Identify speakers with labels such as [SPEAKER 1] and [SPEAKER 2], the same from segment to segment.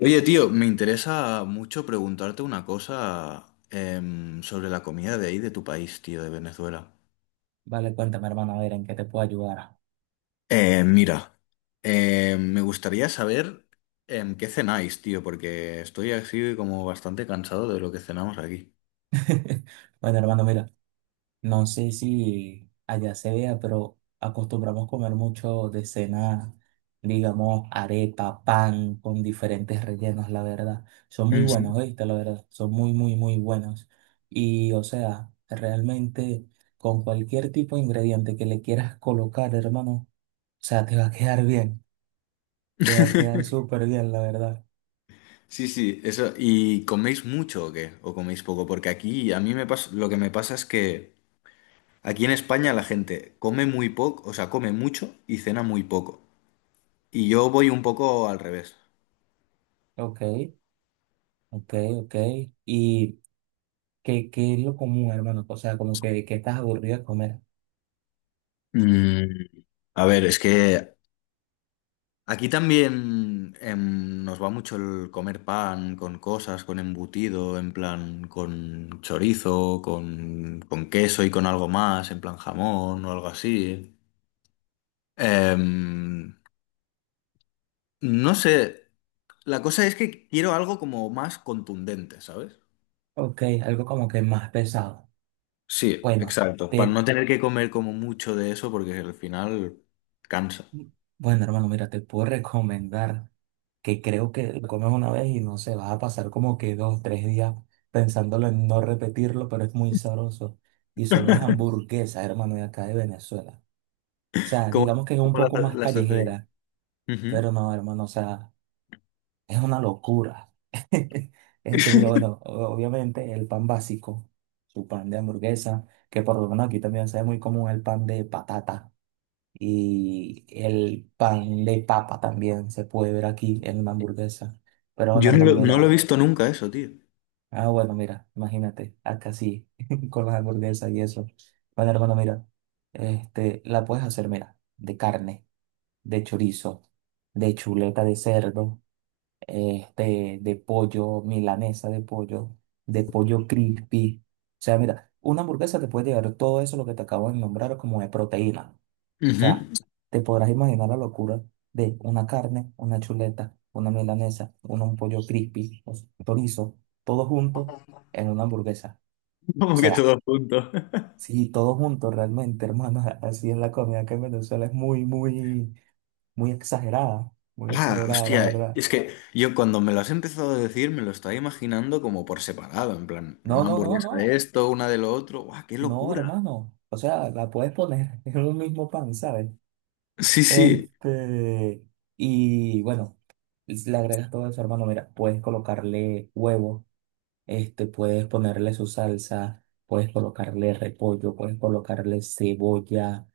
[SPEAKER 1] Oye, tío, me interesa mucho preguntarte una cosa sobre la comida de ahí, de tu país, tío, de Venezuela.
[SPEAKER 2] Vale, cuéntame, hermano, a ver en qué te puedo ayudar.
[SPEAKER 1] Mira, me gustaría saber qué cenáis, tío, porque estoy así como bastante cansado de lo que cenamos aquí.
[SPEAKER 2] Bueno, hermano, mira, no sé si allá se vea, pero acostumbramos comer mucho de cena, digamos, arepa, pan con diferentes rellenos, la verdad. Son muy
[SPEAKER 1] Ujú.
[SPEAKER 2] buenos, ¿viste? La verdad, son muy, muy, muy buenos. Y, o sea, realmente con cualquier tipo de ingrediente que le quieras colocar, hermano, o sea, te va a quedar bien, te va a quedar súper bien, la verdad.
[SPEAKER 1] Sí, sí, eso. ¿Y coméis mucho o qué? ¿O coméis poco? Porque aquí a mí me pasa, lo que me pasa es que aquí en España la gente come muy poco, o sea, come mucho y cena muy poco. Y yo voy un poco al revés.
[SPEAKER 2] Ok, ok, ok. Y. ¿Qué es lo común, hermano? O sea, como que estás aburrido de comer.
[SPEAKER 1] Mm, a ver, es que aquí también nos va mucho el comer pan con cosas, con embutido, en plan con chorizo, con queso y con algo más, en plan jamón o algo así. Em, no sé, la cosa es que quiero algo como más contundente, ¿sabes?
[SPEAKER 2] Ok, algo como que más pesado.
[SPEAKER 1] Sí,
[SPEAKER 2] Bueno,
[SPEAKER 1] exacto, para
[SPEAKER 2] te,
[SPEAKER 1] no tener que comer como mucho de eso porque al final cansa.
[SPEAKER 2] bueno, hermano, mira, te puedo recomendar que creo que lo comes una vez y no sé, vas a pasar como que dos, tres días pensándolo en no repetirlo, pero es muy sabroso. Y son las hamburguesas, hermano, de acá de Venezuela. O sea,
[SPEAKER 1] Como,
[SPEAKER 2] digamos que es un
[SPEAKER 1] como
[SPEAKER 2] poco
[SPEAKER 1] las,
[SPEAKER 2] más
[SPEAKER 1] las hace.
[SPEAKER 2] callejera,
[SPEAKER 1] Ujú.
[SPEAKER 2] pero no, hermano, o sea, es una locura. Este, mira, bueno, obviamente el pan básico, su pan de hamburguesa, que por lo menos aquí también se ve muy común el pan de patata y el pan de papa también se puede ver aquí en una hamburguesa. Pero bueno,
[SPEAKER 1] Yo no
[SPEAKER 2] hermano,
[SPEAKER 1] lo, no lo he
[SPEAKER 2] mira,
[SPEAKER 1] visto nunca eso, tío.
[SPEAKER 2] ah, bueno, mira, imagínate, acá sí, con las hamburguesas y eso. Bueno, hermano, mira, este, la puedes hacer, mira, de carne, de chorizo, de chuleta de cerdo, este, de pollo, milanesa de pollo crispy. O sea, mira, una hamburguesa te puede llegar todo eso, lo que te acabo de nombrar, como de proteína. O
[SPEAKER 1] Ujú.
[SPEAKER 2] sea, te podrás imaginar la locura de una carne, una chuleta, una milanesa, un pollo crispy, o sea, chorizo, todo junto en una hamburguesa. O
[SPEAKER 1] Como que
[SPEAKER 2] sea,
[SPEAKER 1] todo junto.
[SPEAKER 2] sí, todo junto realmente, hermano, así es la comida que en Venezuela es muy, muy, muy
[SPEAKER 1] Ah,
[SPEAKER 2] exagerada, la
[SPEAKER 1] hostia,
[SPEAKER 2] verdad.
[SPEAKER 1] es que yo cuando me lo has empezado a decir me lo estaba imaginando como por separado, en plan,
[SPEAKER 2] No,
[SPEAKER 1] una
[SPEAKER 2] no, no,
[SPEAKER 1] hamburguesa de
[SPEAKER 2] no.
[SPEAKER 1] esto, una de lo otro. ¡Guau, qué
[SPEAKER 2] No,
[SPEAKER 1] locura!
[SPEAKER 2] hermano, o sea, la puedes poner en un mismo pan, ¿sabes?
[SPEAKER 1] Sí, sí.
[SPEAKER 2] Este, y bueno, le agregas todo eso, hermano, mira, puedes colocarle huevo, este, puedes ponerle su salsa, puedes colocarle repollo, puedes colocarle cebolla,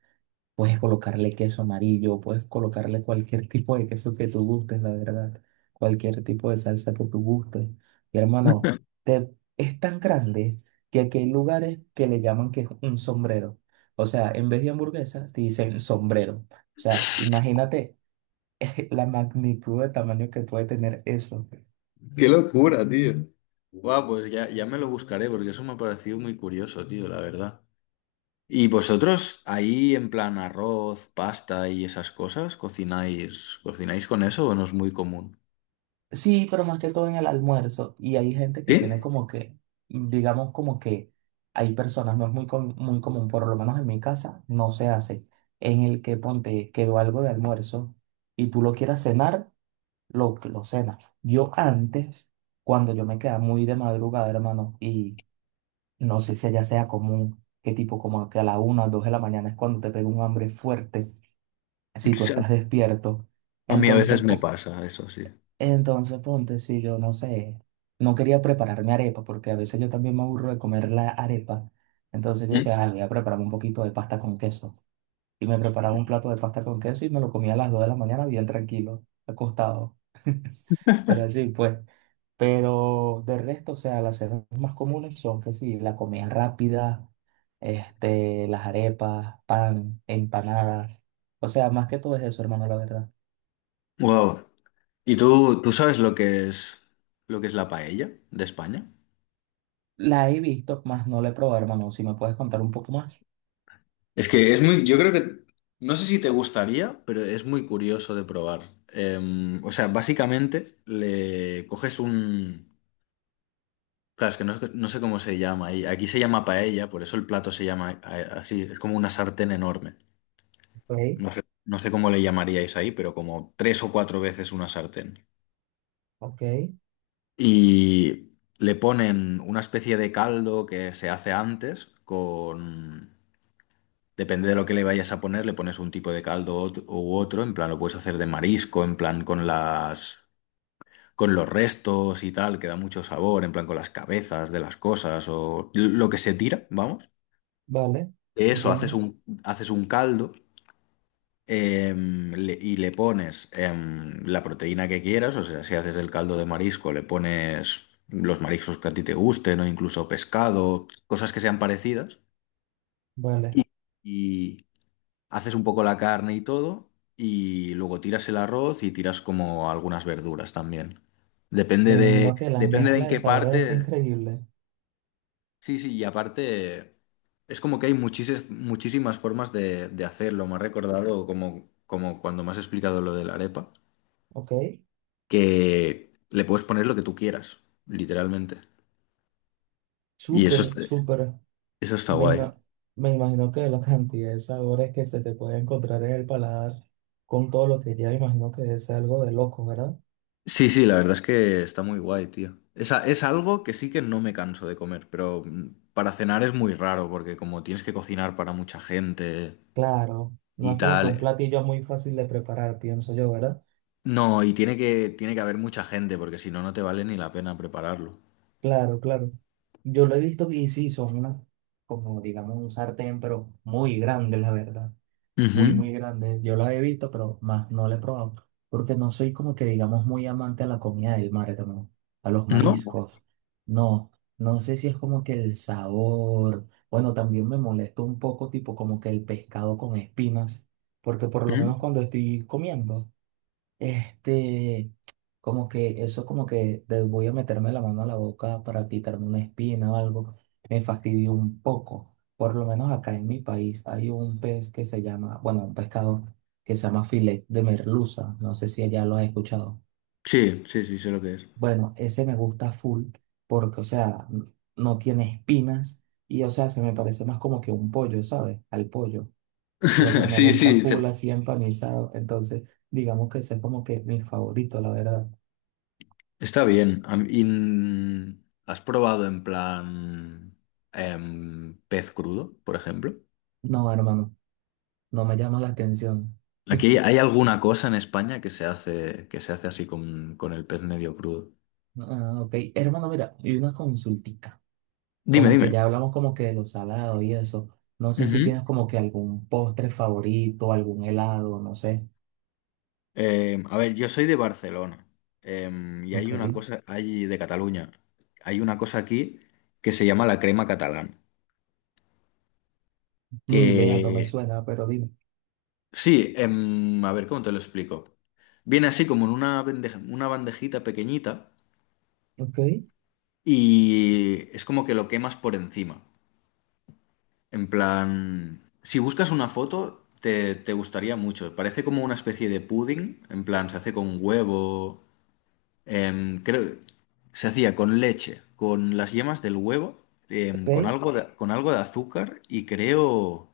[SPEAKER 2] puedes colocarle queso amarillo, puedes colocarle cualquier tipo de queso que tú gustes, la verdad. Cualquier tipo de salsa que tú gustes. Y hermano, es tan grande que aquí hay lugares que le llaman que es un sombrero. O sea, en vez de hamburguesa, te dicen sombrero. O sea, imagínate la magnitud de tamaño que puede tener eso.
[SPEAKER 1] Qué locura, tío. Guau, pues ya, ya me lo buscaré porque eso me ha parecido muy curioso, tío, la verdad. ¿Y vosotros ahí en plan arroz, pasta y esas cosas, cocináis con eso o no es muy común?
[SPEAKER 2] Sí, pero más que todo en el almuerzo. Y hay gente que tiene
[SPEAKER 1] ¿Sí?
[SPEAKER 2] como que, digamos como que hay personas, no es muy, muy común, por lo menos en mi casa, no se hace, en el que ponte quedó algo de almuerzo y tú lo quieras cenar, lo cenas. Yo antes, cuando yo me quedaba muy de madrugada, hermano, y no sé si allá sea común, qué tipo como que a la una o dos de la mañana es cuando te pega un hambre fuerte, si tú estás despierto.
[SPEAKER 1] A mí a
[SPEAKER 2] Entonces,
[SPEAKER 1] veces me
[SPEAKER 2] po-
[SPEAKER 1] pasa eso, sí.
[SPEAKER 2] entonces, ponte, si yo no sé, no quería prepararme arepa, porque a veces yo también me aburro de comer la arepa. Entonces yo
[SPEAKER 1] Mm.
[SPEAKER 2] decía, "Ay, voy a prepararme un poquito de pasta con queso. Y me preparaba un plato de pasta con queso y me lo comía a las 2 de la mañana bien tranquilo, acostado. Pero así pues. Pero de resto, o sea, las cenas más comunes son que sí, la comida rápida, este, las arepas, pan, empanadas. O sea, más que todo es eso, hermano, la verdad.
[SPEAKER 1] Wow. ¿Y tú sabes lo que es la paella de España?
[SPEAKER 2] La he visto, más no la he probado, hermano. Si me puedes contar un poco más.
[SPEAKER 1] Es que es muy, yo creo que, no sé si te gustaría, pero es muy curioso de probar. O sea, básicamente le coges un, claro, es que no sé cómo se llama ahí. Aquí se llama paella, por eso el plato se llama así, es como una sartén enorme.
[SPEAKER 2] Ok,
[SPEAKER 1] No sé cómo le llamaríais ahí, pero como tres o cuatro veces una sartén.
[SPEAKER 2] ok,
[SPEAKER 1] Y le ponen una especie de caldo que se hace antes con... Depende de lo que le vayas a poner, le pones un tipo de caldo u otro, en plan lo puedes hacer de marisco, en plan con las... con los restos y tal, que da mucho sabor, en plan con las cabezas de las cosas o lo que se tira, vamos.
[SPEAKER 2] vale,
[SPEAKER 1] De eso haces
[SPEAKER 2] entiendo,
[SPEAKER 1] un, haces un caldo y le pones la proteína que quieras, o sea, si haces el caldo de marisco, le pones los mariscos que a ti te gusten o incluso pescado, cosas que sean parecidas,
[SPEAKER 2] vale.
[SPEAKER 1] y, y haces un poco la carne y todo, y luego tiras el arroz y tiras como algunas verduras también. Depende
[SPEAKER 2] Me
[SPEAKER 1] de,
[SPEAKER 2] imagino que la
[SPEAKER 1] depende de
[SPEAKER 2] mezcla
[SPEAKER 1] en
[SPEAKER 2] de
[SPEAKER 1] qué
[SPEAKER 2] sabores es
[SPEAKER 1] parte,
[SPEAKER 2] increíble,
[SPEAKER 1] sí, sí, y aparte... Es como que hay muchísimas, muchísimas formas de hacerlo. Me ha recordado como cuando me has explicado lo de la arepa.
[SPEAKER 2] ok.
[SPEAKER 1] Que le puedes poner lo que tú quieras, literalmente. Y eso,
[SPEAKER 2] Súper, súper.
[SPEAKER 1] eso está
[SPEAKER 2] Me,
[SPEAKER 1] guay.
[SPEAKER 2] ima- me imagino que la cantidad de sabores que se te puede encontrar en el paladar con todo lo que ya imagino que es algo de loco, ¿verdad?
[SPEAKER 1] Sí, sí, la verdad es que está muy guay, tío. Es, es algo que sí que no me canso de comer, pero para cenar es muy raro porque como tienes que cocinar para mucha gente
[SPEAKER 2] Claro, no
[SPEAKER 1] y
[SPEAKER 2] es como que un
[SPEAKER 1] tal.
[SPEAKER 2] platillo muy fácil de preparar, pienso yo, ¿verdad?
[SPEAKER 1] No, y tiene que haber mucha gente porque si no, no te vale ni la pena prepararlo.
[SPEAKER 2] Claro, claro. Yo lo he visto y sí, son unas, como digamos, un sartén, pero muy grande, la verdad. Muy,
[SPEAKER 1] Ujú.
[SPEAKER 2] muy grande. Yo la he visto, pero más no la he probado. Porque no soy como que, digamos, muy amante a la comida del mar, hermano, a los
[SPEAKER 1] ¿No?
[SPEAKER 2] mariscos. No, no sé si es como que el sabor. Bueno, también me molesta un poco, tipo, como que el pescado con espinas. Porque por lo
[SPEAKER 1] Ujú.
[SPEAKER 2] menos cuando estoy comiendo. Este, como que eso como que voy a meterme la mano a la boca para quitarme una espina o algo, me fastidió un poco. Por lo menos acá en mi país hay un pez que se llama, bueno, un pescado que se llama filet de merluza. No sé si allá lo has escuchado.
[SPEAKER 1] Sí, sí, sí, sé lo que es.
[SPEAKER 2] Bueno, ese me gusta full porque, o sea, no tiene espinas y, o sea, se me parece más como que un pollo, ¿sabes? Al pollo. Y, o sea, me
[SPEAKER 1] Sí,
[SPEAKER 2] gusta
[SPEAKER 1] sí,
[SPEAKER 2] full así empanizado. Entonces, digamos que ese es como que mi favorito, la verdad.
[SPEAKER 1] está bien. Y, ¿has probado en plan pez crudo, por ejemplo?
[SPEAKER 2] No, hermano, no me llama la atención.
[SPEAKER 1] Aquí hay alguna cosa en España que se hace así con, el pez medio crudo.
[SPEAKER 2] Ah, ok. Hermano, mira, y una consultica.
[SPEAKER 1] Dime,
[SPEAKER 2] Como que
[SPEAKER 1] dime.
[SPEAKER 2] ya hablamos como que de los salados y eso. No sé si
[SPEAKER 1] Ujú.
[SPEAKER 2] tienes como que algún postre favorito, algún helado, no sé.
[SPEAKER 1] A ver, yo soy de Barcelona y hay
[SPEAKER 2] Ok.
[SPEAKER 1] una cosa, hay de Cataluña, hay una cosa aquí que se llama la crema catalana.
[SPEAKER 2] Ni idea, no me
[SPEAKER 1] Que
[SPEAKER 2] suena, pero dime.
[SPEAKER 1] sí, a ver, ¿cómo te lo explico? Viene así como en una bandejita pequeñita.
[SPEAKER 2] Ok,
[SPEAKER 1] Y es como que lo quemas por encima. En plan, si buscas una foto, te gustaría mucho. Parece como una especie de pudding. En plan, se hace con huevo. Creo, se hacía con leche, con las yemas del huevo, con
[SPEAKER 2] ok,
[SPEAKER 1] algo de azúcar y creo,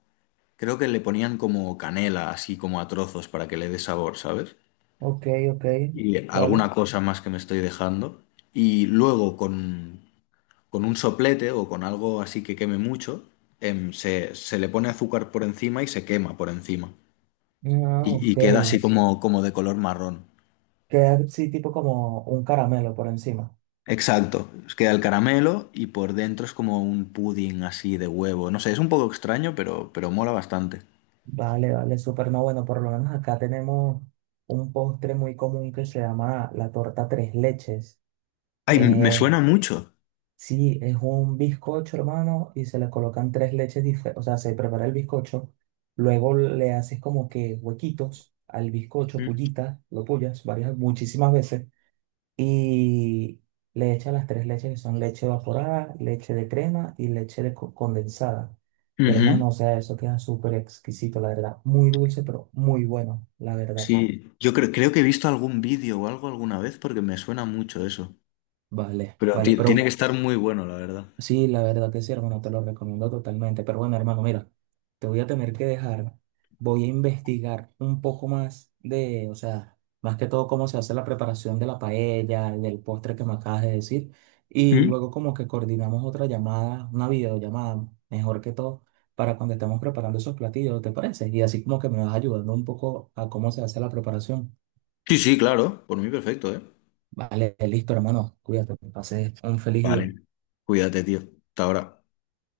[SPEAKER 1] creo que le ponían como canela, así como a trozos para que le dé sabor, ¿sabes?
[SPEAKER 2] ok, ok.
[SPEAKER 1] Y
[SPEAKER 2] Vale.
[SPEAKER 1] alguna cosa más que me estoy dejando. Y luego con un soplete o con algo así que queme mucho, se le pone azúcar por encima y se quema por encima.
[SPEAKER 2] Ah,
[SPEAKER 1] Y
[SPEAKER 2] ok.
[SPEAKER 1] queda así como de color marrón.
[SPEAKER 2] Queda así tipo como un caramelo por encima.
[SPEAKER 1] Exacto, os queda el caramelo y por dentro es como un pudding así de huevo. No sé, es un poco extraño, pero mola bastante.
[SPEAKER 2] Vale, vale, súper. No, bueno, por lo menos acá tenemos un postre muy común que se llama la torta tres leches.
[SPEAKER 1] Ay, me suena
[SPEAKER 2] Eh,
[SPEAKER 1] mucho.
[SPEAKER 2] sí, es un bizcocho, hermano, y se le colocan tres leches diferentes. O sea, se prepara el bizcocho, luego le haces como que huequitos al bizcocho,
[SPEAKER 1] Ujú.
[SPEAKER 2] pullitas, lo pullas varias, muchísimas veces, y le echas las tres leches que son leche evaporada, leche de crema y leche de condensada. Y
[SPEAKER 1] No,
[SPEAKER 2] hermano, o sea, eso queda súper exquisito, la verdad. Muy dulce, pero muy bueno, la verdad.
[SPEAKER 1] sí, yo creo que he visto algún vídeo o algo alguna vez porque me suena mucho eso.
[SPEAKER 2] Vale,
[SPEAKER 1] Pero
[SPEAKER 2] vale,
[SPEAKER 1] tiene que no,
[SPEAKER 2] pero
[SPEAKER 1] estar muy bueno, la verdad.
[SPEAKER 2] sí, la verdad que sí, hermano, te lo recomiendo totalmente. Pero bueno, hermano, mira, te voy a tener que dejar. Voy a investigar un poco más de, o sea, más que todo cómo se hace la preparación de la paella y del postre que me acabas de decir. Y
[SPEAKER 1] ¿Mm?
[SPEAKER 2] luego como que coordinamos otra llamada, una videollamada, mejor que todo, para cuando estemos preparando esos platillos, ¿te parece? Y así como que me vas ayudando un poco a cómo se hace la preparación.
[SPEAKER 1] Sí, sí, claro, por mí perfecto, ¿eh?
[SPEAKER 2] Vale, listo, hermano. Cuídate, que pases un feliz día.
[SPEAKER 1] Vale, cuídate, tío. Hasta ahora.